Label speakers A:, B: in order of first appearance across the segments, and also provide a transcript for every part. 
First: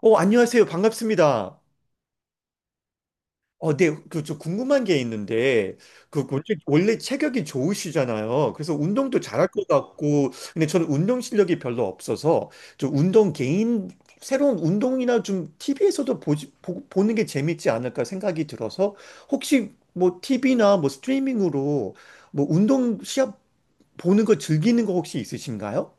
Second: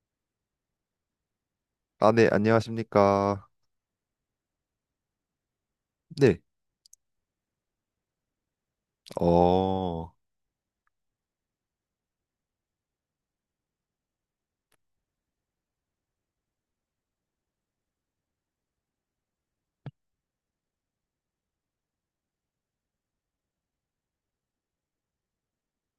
A: 안녕하세요. 반갑습니다.
B: 아, 네, 안녕하십니까.
A: 네, 저 궁금한 게 있는데, 그, 그
B: 네,
A: 원래 체격이 좋으시잖아요. 그래서 운동도 잘할 것
B: 어,
A: 같고, 근데 저는 운동 실력이 별로 없어서, 저 운동 개인, 새로운 운동이나 좀 TV에서도 보는 게 재밌지 않을까 생각이 들어서, 혹시 뭐 TV나 뭐 스트리밍으로 뭐 운동 시합 보는 거 즐기는 거 혹시 있으신가요?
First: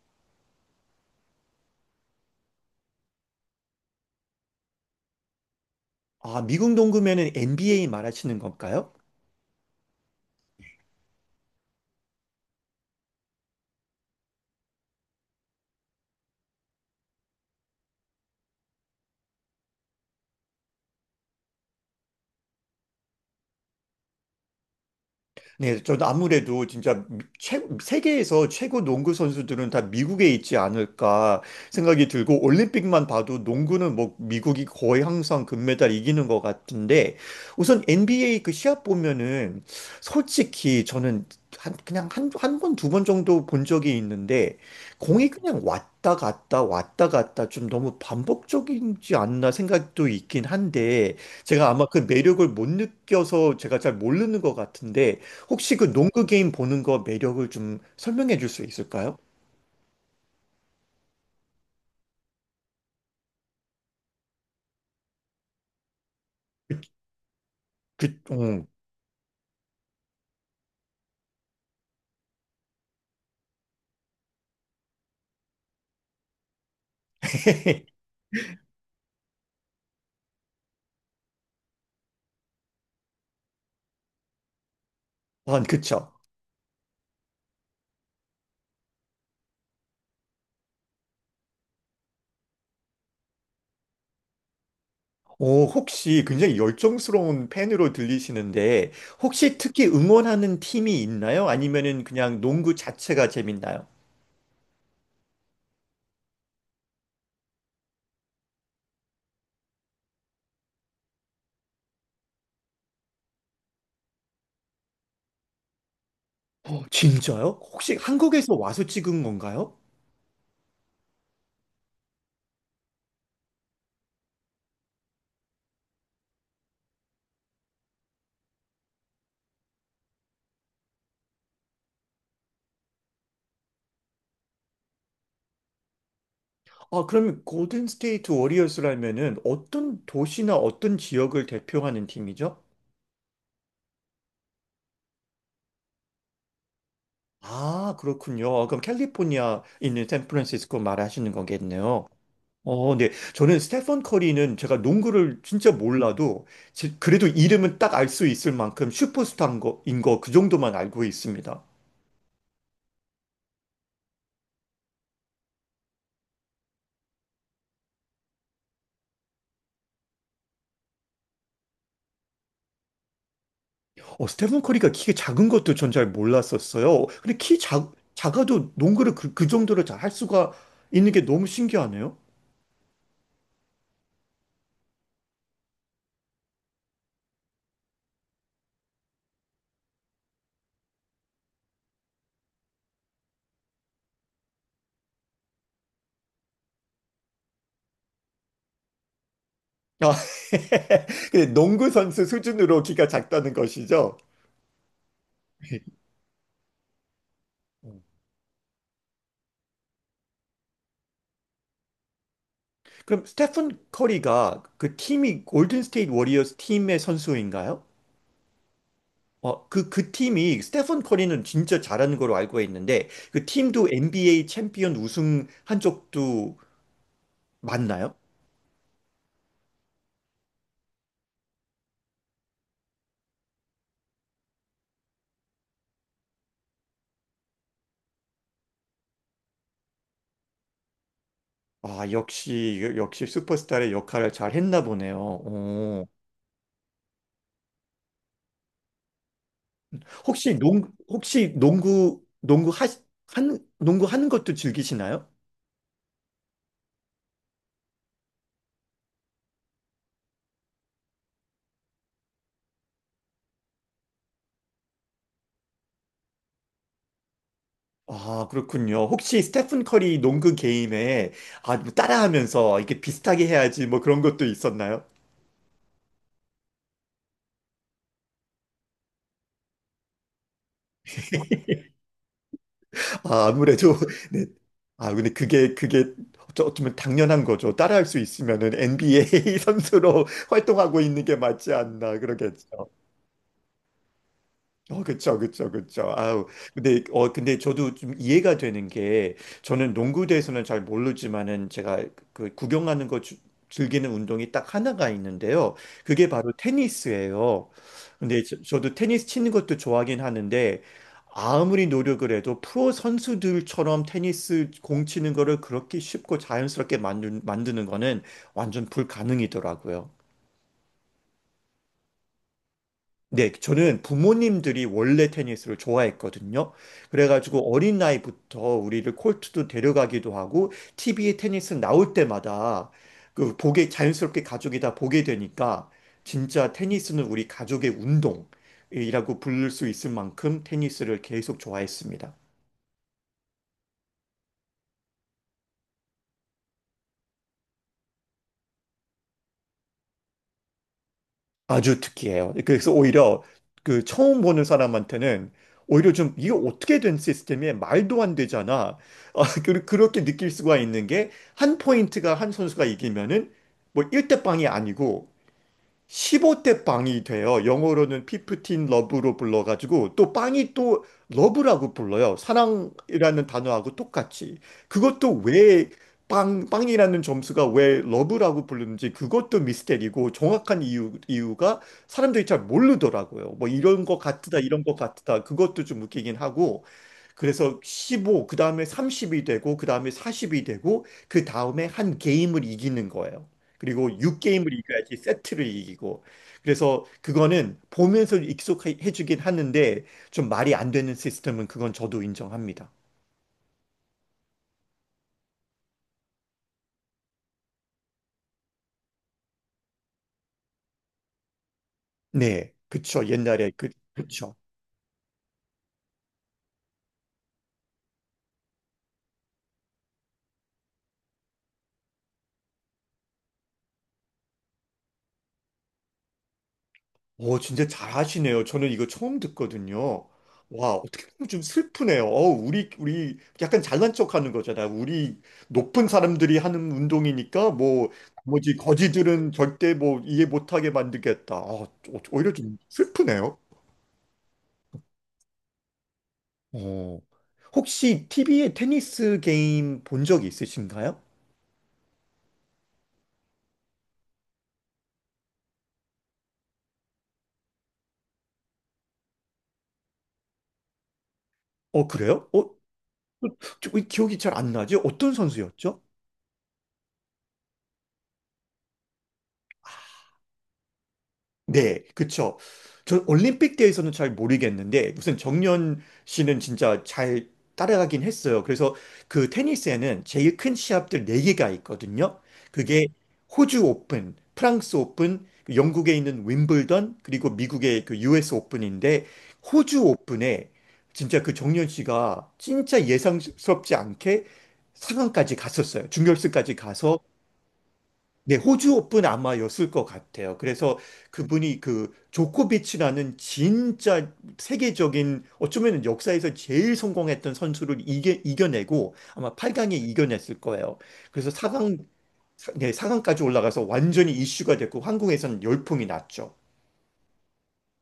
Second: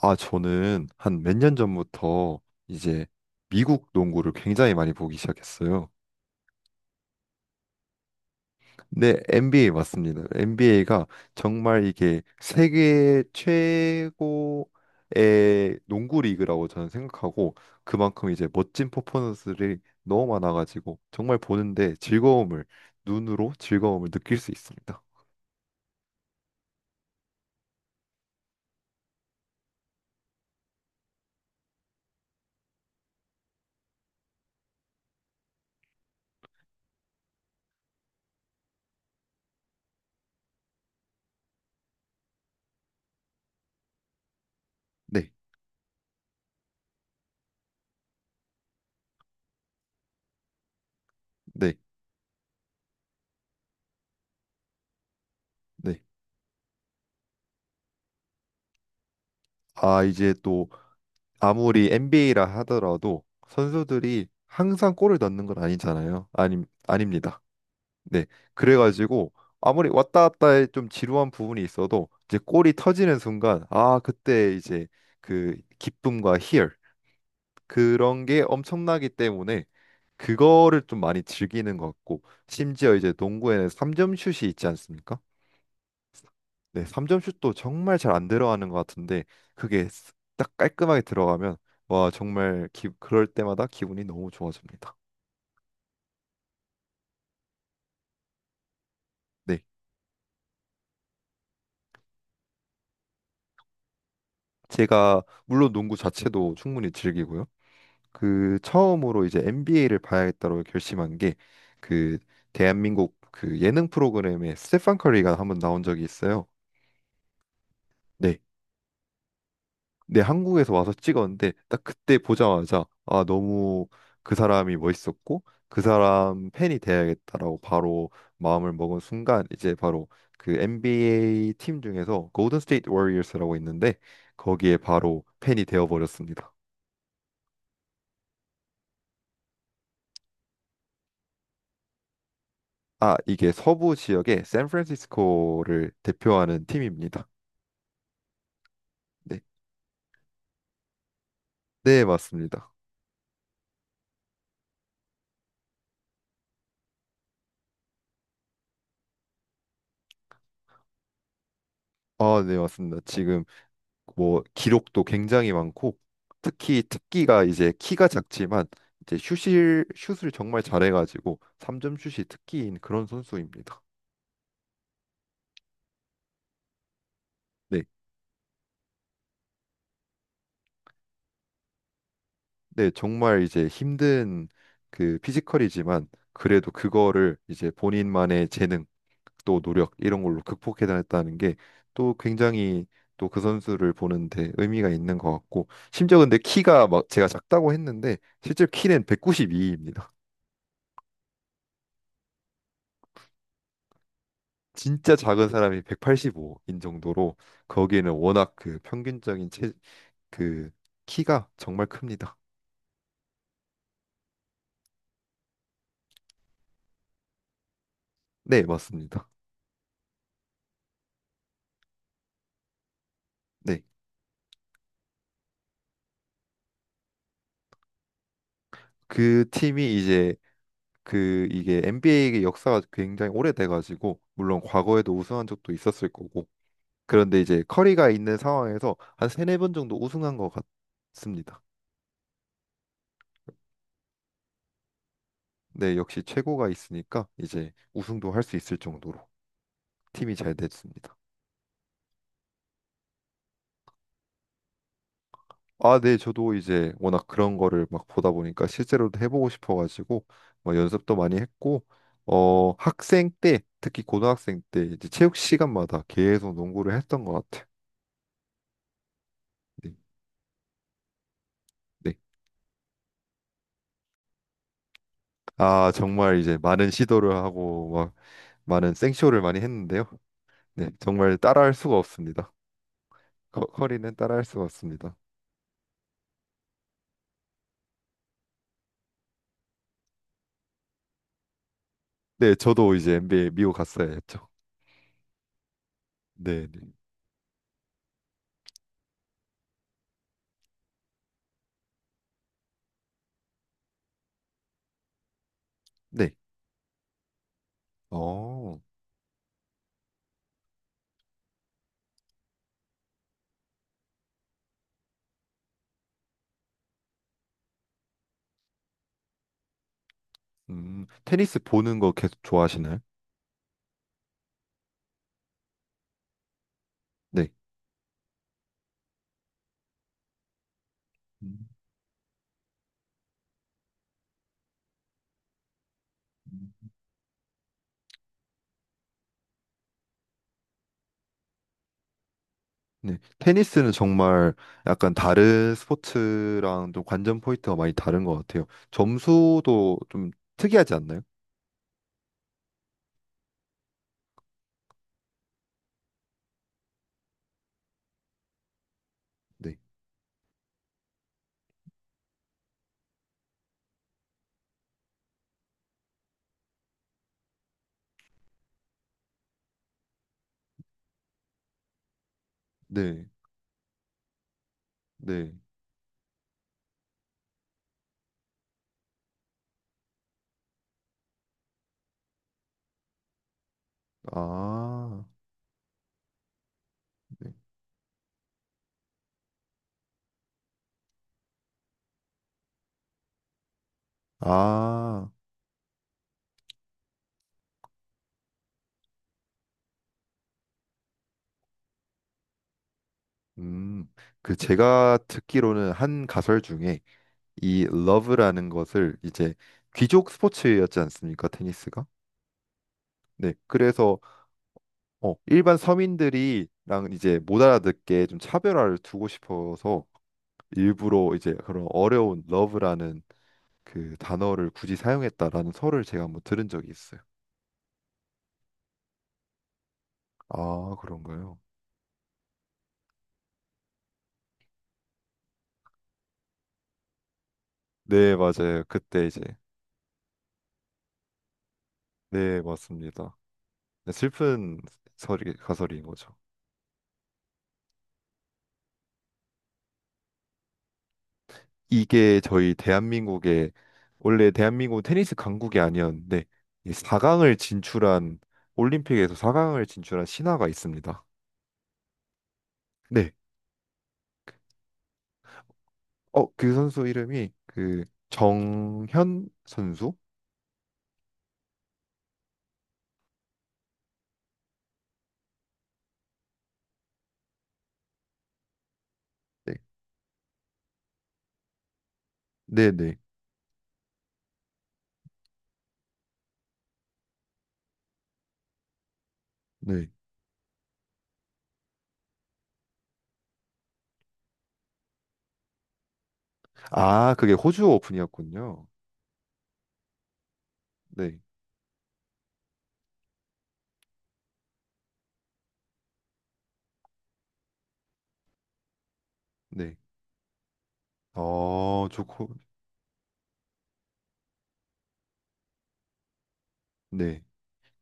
B: 저는 한 몇 년 전부터 이제 미국 농구를 굉장히 많이 보기 시작했어요.
A: 아, 미국 농구면은 NBA 말하시는 건가요?
B: 네, NBA 맞습니다. NBA가 정말 이게 세계 최고의 농구 리그라고 저는 생각하고 그만큼 이제 멋진 퍼포먼스들이 너무 많아가지고 정말 보는데 눈으로 즐거움을 느낄 수 있습니다.
A: 네, 전 아무래도 진짜 세계에서 최고 농구 선수들은 다 미국에 있지 않을까 생각이 들고, 올림픽만 봐도 농구는 뭐 미국이 거의 항상 금메달 이기는 것 같은데, 우선 NBA 그 시합 보면은 솔직히 저는 한 번, 두 번 정도 본 적이 있는데, 공이
B: 네,
A: 그냥 왔다 갔다 왔다 갔다 좀 너무 반복적이지 않나 생각도 있긴 한데, 제가
B: 네,
A: 아마 그 매력을 못 느껴서 제가 잘 모르는 것 같은데, 혹시 그
B: 네.
A: 농구 게임 보는 거 매력을 좀 설명해 줄 수 있을까요?
B: 아, 이제 아무리 NBA라 하더라도 선수들이 항상 골을 넣는 건 아니잖아요. 아니, 아닙니다.
A: 그,
B: 네.
A: 음.
B: 그래가지고 아무리 왔다 갔다 해좀 지루한 부분이 있어도 이제 골이 터지는 순간 아, 그때 이제 그 기쁨과 희열 그런 게 엄청나기 때문에 그거를 좀 많이 즐기는 것 같고 심지어 이제 농구에는 3점 슛이 있지 않습니까?
A: 아, 그쵸.
B: 네, 3점 슛도 정말 잘 안 들어가는 것 같은데 그게 딱 깔끔하게 들어가면 와 정말 그럴 때마다 기분이 너무 좋아집니다.
A: 오, 혹시 굉장히 열정스러운 팬으로 들리시는데, 혹시
B: 네,
A: 특히 응원하는 팀이 있나요? 아니면은 그냥 농구 자체가 재밌나요?
B: 제가 물론 농구 자체도 충분히 즐기고요. 그 처음으로 이제 NBA를 봐야겠다고 결심한 게 그 대한민국 그 예능 프로그램에 스테판 커리가 한번 나온 적이 있어요.
A: 어, 진짜요? 혹시
B: 네,
A: 한국에서 와서 찍은 건가요?
B: 네, 한국에서 와서 찍었는데 딱 그때 보자마자 아, 너무 그 사람이 멋있었고 그 사람 팬이 돼야겠다라고 바로 마음을 먹은 순간 이제 바로 그 NBA 팀 중에서 골든 스테이트 워리어스라고 있는데 거기에 바로 팬이 되어 버렸습니다.
A: 아, 그럼 골든 스테이트 워리어스라면은 어떤 도시나 어떤 지역을 대표하는 팀이죠?
B: 아, 이게 서부 지역의 샌프란시스코를 대표하는 팀입니다.
A: 아, 그렇군요. 아, 그럼
B: 네.
A: 캘리포니아 있는 샌프란시스코 말하시는
B: 네,
A: 거겠네요.
B: 맞습니다.
A: 네. 저는 스테펀 커리는 제가 농구를 진짜 몰라도 그래도 이름은 딱 알 수 있을 만큼 슈퍼스타인 거, 그 정도만 알고 있습니다.
B: 아, 네, 맞습니다. 지금 뭐 기록도 굉장히 많고 특히 특기가 이제 키가 작지만 이제 슛을 정말 잘해가지고 3점 슛이 특기인 그런 선수입니다.
A: 스테펀 커리가 키가 작은 것도 전 잘 몰랐었어요. 근데
B: 네,
A: 작아도 농구를 그 정도로 잘 할 수가 있는 게 너무 신기하네요.
B: 네 정말 이제 힘든 그 피지컬이지만 그래도 그거를 이제 본인만의 재능 또 노력 이런 걸로 극복해냈다는 게 또 굉장히 또 그 선수를 보는데 의미가 있는 것 같고 심지어 근데 키가 막 제가 작다고 했는데 실제 키는
A: 아,
B: 192입니다.
A: 근데 농구 선수 수준으로 키가 작다는 것이죠.
B: 진짜 작은 사람이 185인 정도로 거기는 워낙 그 평균적인 체, 그 키가 정말 큽니다.
A: 그럼 스테픈 커리가 그 팀이 골든 스테이트 워리어스 팀의 선수인가요?
B: 네, 맞습니다.
A: 그 팀이 스테픈 커리는 진짜 잘하는 걸로 알고 있는데, 그
B: 네.
A: 팀도 NBA 챔피언 우승한 적도 맞나요?
B: 그 팀이 이제 그 이게 NBA의 역사가 굉장히 오래돼 가지고 물론 과거에도 우승한 적도 있었을 거고 그런데 이제 커리가 있는 상황에서 한 세네 번 정도 우승한 것 같습니다.
A: 아, 역시 역시 슈퍼스타의 역할을 잘 했나 보네요.
B: 네,
A: 어.
B: 역시 최고가 있으니까 이제 우승도 할 수 있을 정도로 팀이
A: 혹시
B: 잘
A: 농
B: 됐습니다.
A: 혹시 한 농구 하는 것도 즐기시나요?
B: 아, 네, 저도 이제 워낙 그런 거를 막 보다 보니까 실제로도 해보고 싶어가지고 뭐 연습도 많이 했고, 학생 때, 특히 고등학생 때 이제 체육 시간마다 계속 농구를 했던 것 같아요.
A: 아, 그렇군요. 혹시 스테픈
B: 네,
A: 커리 농구 게임에 아, 뭐
B: 네.
A: 따라하면서 이렇게 비슷하게 해야지 뭐 그런 것도 있었나요?
B: 아, 정말 이제 많은 시도를 하고 막 많은 생쇼를 많이 했는데요. 네, 정말 따라할 수가 없습니다.
A: 아, 아무래도
B: 커리는 따라할
A: 네.
B: 수가
A: 아,
B: 없습니다.
A: 근데 그게 그게 어쩌면 당연한 거죠. 따라할 수 있으면은 NBA 선수로 활동하고 있는 게 맞지 않나
B: 네,
A: 그러겠죠.
B: 저도 이제 NBA 미국 갔어야 했죠.
A: 어, 그쵸. 아우,
B: 네, 네.
A: 근데 저도 좀 이해가 되는 게, 저는 농구에 대해서는 잘 모르지만은, 제가 그 구경하는 즐기는 운동이 딱 하나가 있는데요. 그게
B: 네.
A: 바로 테니스예요. 근데
B: 어,
A: 저도 테니스 치는 것도 좋아하긴 하는데, 아무리 노력을 해도 프로 선수들처럼 테니스 공 치는 거를 그렇게 쉽고 자연스럽게 만드는 거는 완전 불가능이더라고요.
B: 테니스 보는 거 계속 좋아하시나요?
A: 네, 저는 부모님들이 원래 테니스를 좋아했거든요.
B: 네.
A: 그래가지고 어린 나이부터 우리를 콜트도 데려가기도 하고, TV에
B: 음.
A: 테니스 나올 때마다 자연스럽게 가족이 다 보게 되니까, 진짜 테니스는 우리 가족의 운동이라고 부를 수 있을 만큼 테니스를 계속 좋아했습니다.
B: 네, 테니스는 정말 약간 다른 스포츠랑 좀 관전 포인트가 많이 다른 것 같아요. 점수도 좀 특이하지 않나요?
A: 아주 특이해요. 그래서 오히려 그 처음 보는 사람한테는 오히려 좀, 이게 어떻게 된 시스템이야? 말도 안 되잖아. 아,
B: 네,
A: 그렇게 느낄 수가 있는 게, 한 포인트가 한 선수가 이기면은 뭐 1대 0이 아니고 15대 빵이 돼요. 영어로는 피프틴 러브로 불러가지고 또 빵이 또 러브라고 불러요.
B: 네,
A: 사랑이라는 단어하고 똑같이. 그것도
B: 네.
A: 왜 빵이라는 점수가 왜 러브라고 부르는지 그것도 미스테리고, 정확한 이유가 사람들이 잘 모르더라고요. 뭐 이런 것 같다, 이런 것
B: 아,
A: 같다. 그것도 좀 웃기긴 하고.
B: 네.
A: 그래서 15, 그 다음에 30이 되고, 그 다음에 40이 되고, 그 다음에 한 게임을 이기는 거예요. 그리고 6게임을 이겨야지
B: 아,
A: 세트를 이기고. 그래서 그거는 보면서 익숙해 주긴 하는데, 좀 말이 안 되는 시스템은 그건 저도 인정합니다.
B: 음. 그 제가 듣기로는 한 가설 중에 이 러브라는 것을 이제 귀족 스포츠였지 않습니까? 테니스가?
A: 네, 그쵸.
B: 네,
A: 옛날에
B: 그래서
A: 그쵸.
B: 일반 서민들이랑 이제 못 알아듣게 좀 차별화를 두고 싶어서 일부러 이제 그런 어려운 러브라는 그 단어를 굳이 사용했다라는 설을 제가 한번 들은 적이 있어요.
A: 오, 진짜 잘하시네요. 저는 이거 처음 듣거든요. 와,
B: 아,
A: 어떻게 보면
B: 그런가요?
A: 좀 슬프네요. 어, 우리 약간 잘난 척 하는 거잖아요. 우리 높은 사람들이 하는 운동이니까 뭐,
B: 네,
A: 뭐지,
B: 맞아요. 그때 이제
A: 거지들은 절대 뭐 이해 못하게 만들겠다. 아, 오히려
B: 네,
A: 좀
B: 맞습니다.
A: 슬프네요.
B: 네, 슬픈 설이 가설인 거죠.
A: 어. 혹시 TV에 테니스 게임 본 적이 있으신가요?
B: 이게 저희 대한민국의 원래 대한민국 테니스 강국이 아니었는데 4강을 진출한 올림픽에서 4강을 진출한 신화가 있습니다.
A: 어, 그래요? 어,
B: 네.
A: 저- 왜 기억이 잘 안 나지? 어떤 선수였죠?
B: 그 선수 이름이 그 정현 선수?
A: 네, 그쵸. 저 올림픽 때에서는 잘 모르겠는데, 무슨 정연 씨는 진짜 잘 따라가긴 했어요. 그래서 그
B: 네.
A: 테니스에는 제일 큰 시합들 네개가 있거든요.
B: 네,
A: 그게
B: 네.
A: 호주 오픈, 프랑스 오픈, 그 영국에 있는 윈블던, 그리고 미국의 그 US 오픈인데, 호주
B: 네.
A: 오픈에 진짜 그 정연 씨가 진짜 예상스럽지 않게 상강까지 갔었어요. 준결승까지 가서
B: 아, 그게 호주
A: 네,
B: 오픈이었군요.
A: 호주 오픈 아마였을 것 같아요. 그래서
B: 네,
A: 그분이 그 조코비치라는 진짜 세계적인 어쩌면 역사에서 제일 성공했던 선수를 이겨내고 아마 8강에
B: 네.
A: 이겨냈을 거예요. 그래서 사 강
B: 좋고,
A: 네, 4강까지 올라가서 완전히 이슈가 됐고 한국에서는 열풍이 났죠.
B: 네.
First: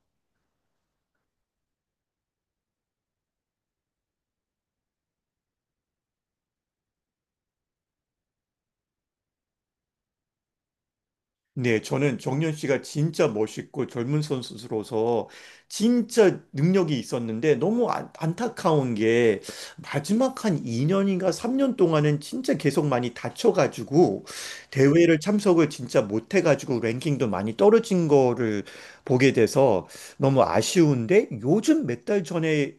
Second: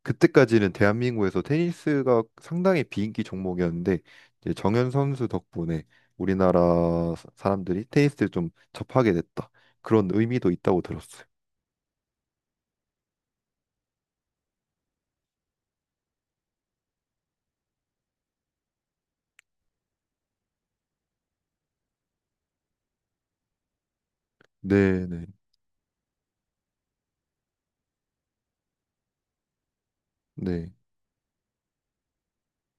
B: 그때까지는 대한민국에서 테니스가 상당히 비인기 종목이었는데, 이제 정현 선수 덕분에 우리나라 사람들이 테니스를 좀 접하게 됐다. 그런 의미도 있다고 들었어요.
A: 네, 저는 정현 씨가 진짜 멋있고 젊은 선수로서 진짜 능력이 있었는데 너무 안, 안타까운 게 마지막 한 2년인가 3년 동안은 진짜 계속 많이 다쳐가지고
B: 네,
A: 대회를
B: 네,
A: 참석을 진짜 못해가지고 랭킹도 많이 떨어진 거를 보게 돼서 너무
B: 네,
A: 아쉬운데, 요즘 몇 달 전에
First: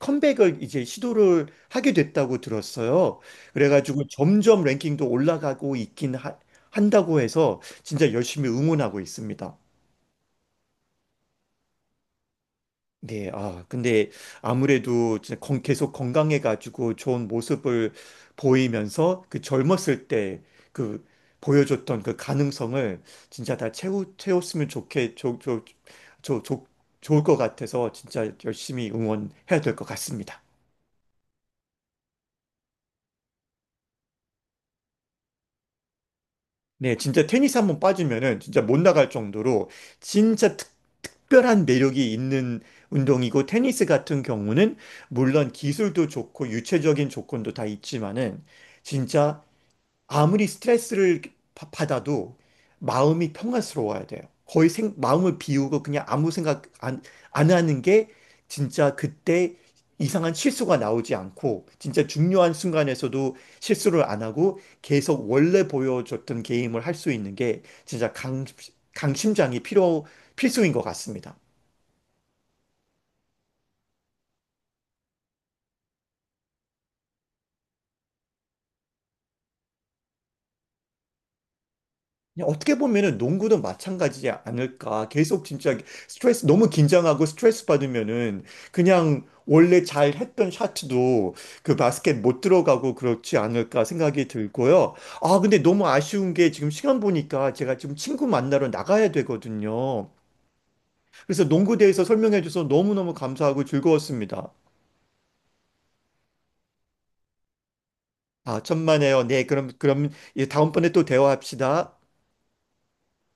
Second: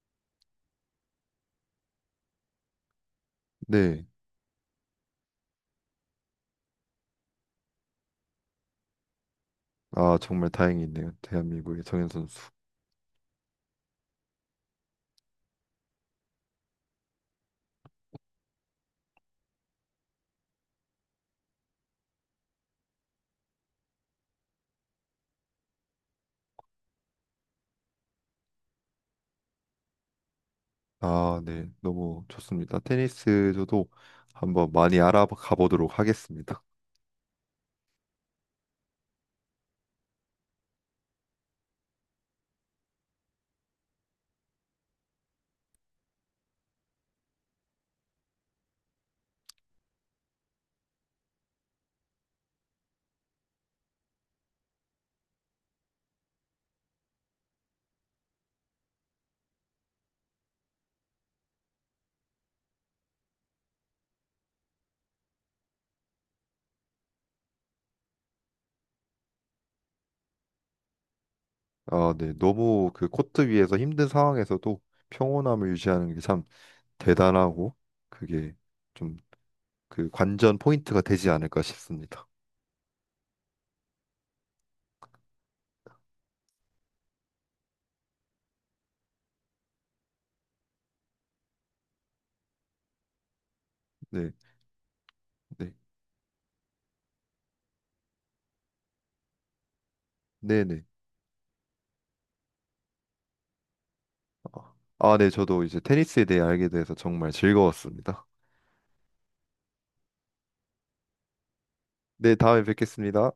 A: 컴백을 이제 시도를 하게 됐다고 들었어요.
B: 네.
A: 그래가지고 점점 랭킹도 올라가고 있긴 한다고 해서 진짜 열심히 응원하고 있습니다.
B: 아, 정말 다행이네요. 대한민국의 정현 선수.
A: 네, 아, 근데 아무래도 진짜 계속 건강해가지고 좋은 모습을 보이면서 그 젊었을 때 그 보여줬던 그 가능성을 진짜 다 채웠으면 좋게, 좋, 좋, 좋, 좋, 좋을 것 같아서 진짜 열심히 응원해야 될 것 같습니다.
B: 아, 네. 너무 좋습니다. 테니스 저도 한번 많이 알아가 보도록 하겠습니다.
A: 네, 진짜 테니스 한번 빠지면은 진짜 못 나갈 정도로 진짜 특별한 매력이 있는 운동이고, 테니스 같은 경우는 물론 기술도 좋고 유체적인 조건도 다 있지만은 진짜 아무리 스트레스를 받아도 마음이 평안스러워야 돼요. 거의 생, 마음을 비우고 그냥 아무 생각 안 하는 게 진짜 그때 이상한 실수가 나오지 않고 진짜 중요한 순간에서도 실수를 안 하고 계속 원래 보여줬던 게임을 할 수 있는 게 진짜 강심장이 필수인 것 같습니다.
B: 아, 네. 너무 그 코트 위에서 힘든 상황에서도 평온함을 유지하는 게 참 대단하고 그게 좀 그 관전 포인트가 되지 않을까 싶습니다.
A: 그냥 어떻게 보면은 농구도 마찬가지지 않을까. 계속 진짜 스트레스, 너무 긴장하고 스트레스 받으면은 그냥 원래 잘 했던 샷도 그 바스켓 못 들어가고 그렇지 않을까 생각이
B: 네,
A: 들고요. 아, 근데
B: 네,
A: 너무 아쉬운 게 지금 시간 보니까 제가 지금 친구 만나러 나가야 되거든요.
B: 네, 네.
A: 그래서 농구 대해서 설명해 줘서 너무너무 감사하고 즐거웠습니다.
B: 아, 네. 저도 이제 테니스에 대해 알게 돼서 정말 즐거웠습니다.
A: 아, 천만에요. 네, 그럼, 그럼 예, 다음번에 또 대화합시다.
B: 네, 다음에 뵙겠습니다.